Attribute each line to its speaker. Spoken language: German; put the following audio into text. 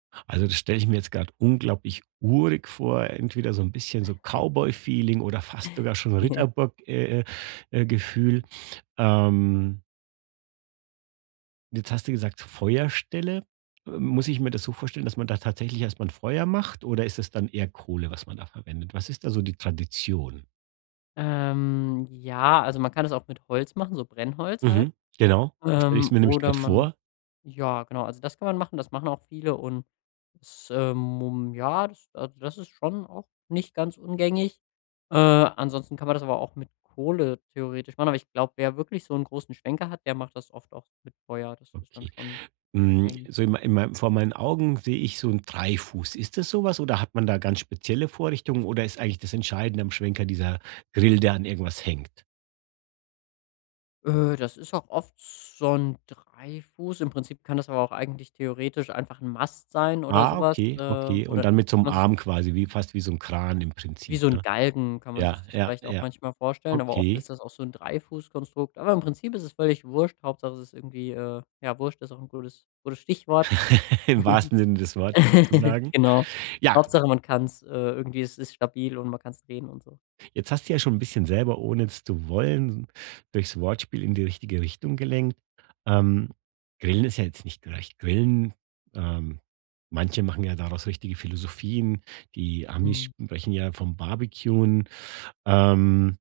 Speaker 1: Also, das stelle ich mir jetzt gerade unglaublich urig vor, entweder so 'n bisschen so Cowboyfeeling oder fast sogar schon Ritterburg äh äh, Gefühl. Ähm jetzt hast du gesagt, Feuerstelle. Äh, muss ich mir das so vorstellen, dass man da tatsächlich erst mal 'n Feuer macht oder ist es dann eher Kohle, was man da verwendet? Was ist da so die Tradition?
Speaker 2: Ähm, ja, also man kann es auch mit Holz machen, so Brennholz halt.
Speaker 1: Mhm. Genau, so stelle ich es
Speaker 2: Ähm,
Speaker 1: mir nämlich
Speaker 2: oder
Speaker 1: gerade
Speaker 2: man
Speaker 1: vor.
Speaker 2: ja genau, also das kann man machen, das machen auch viele und, es, ähm, mum ja, das also, das ist schon auch nicht ganz ungängig. Äh, ansonsten kann man das aber auch mit Kohle theoretisch machen, aber ich glaube, wer wirklich so 'n großen Schwenker hat, der macht das oft auch mit Feuer, das ist dann
Speaker 1: Okay.
Speaker 2: schon
Speaker 1: Hm,
Speaker 2: gängig.
Speaker 1: so in mei in mei vor meinen Augen sehe ich so 'n Dreifuß. Ist das so was oder hat man da ganz spezielle Vorrichtungen oder ist eigentlich das Entscheidende am Schwenker dieser Grill, der an irgendwas hängt?
Speaker 2: Öh, das ist auch oft so 'n Dreifuß, im Prinzip kann das aber auch eigentlich theoretisch einfach 'n Mast sein oder so
Speaker 1: Ah,
Speaker 2: was, äh,
Speaker 1: okay, okay.
Speaker 2: wo
Speaker 1: Und
Speaker 2: dann
Speaker 1: dann mit so
Speaker 2: kann
Speaker 1: 'm
Speaker 2: man sich
Speaker 1: Arm quasi wie fast wie so 'n Kran im
Speaker 2: wie
Speaker 1: Prinzip,
Speaker 2: so 'n
Speaker 1: ne?
Speaker 2: Galgen kann man
Speaker 1: Ja,
Speaker 2: sich das
Speaker 1: ja,
Speaker 2: vielleicht auch
Speaker 1: ja.
Speaker 2: manchmal vorstellen, aber oft
Speaker 1: Okay.
Speaker 2: ist das auch so 'n 3-Fuß-Konstrukt, aber im Prinzip ist es völlig wurscht, Hauptsache es ist irgendwie, äh ja wurscht ist auch ’n gutes gutes Stichwort,
Speaker 1: Im wahrsten Sinne des Wortes sozusagen.
Speaker 2: genau.
Speaker 1: Ja.
Speaker 2: Hauptsache man kann's, äh irgendwie, es ist stabil und man kann's drehen und so.
Speaker 1: Jetzt hast du ja schon bisschen selber, ohne es zu wollen, durchs Wortspiel in die richtige Richtung gelenkt. Ähm, Grillen ist ja jetzt nicht gleich Grillen. Ähm, manche machen ja daraus richtige Philosophien. Die Amis
Speaker 2: Mhm.
Speaker 1: sprechen ja vom barbecuen. Ähm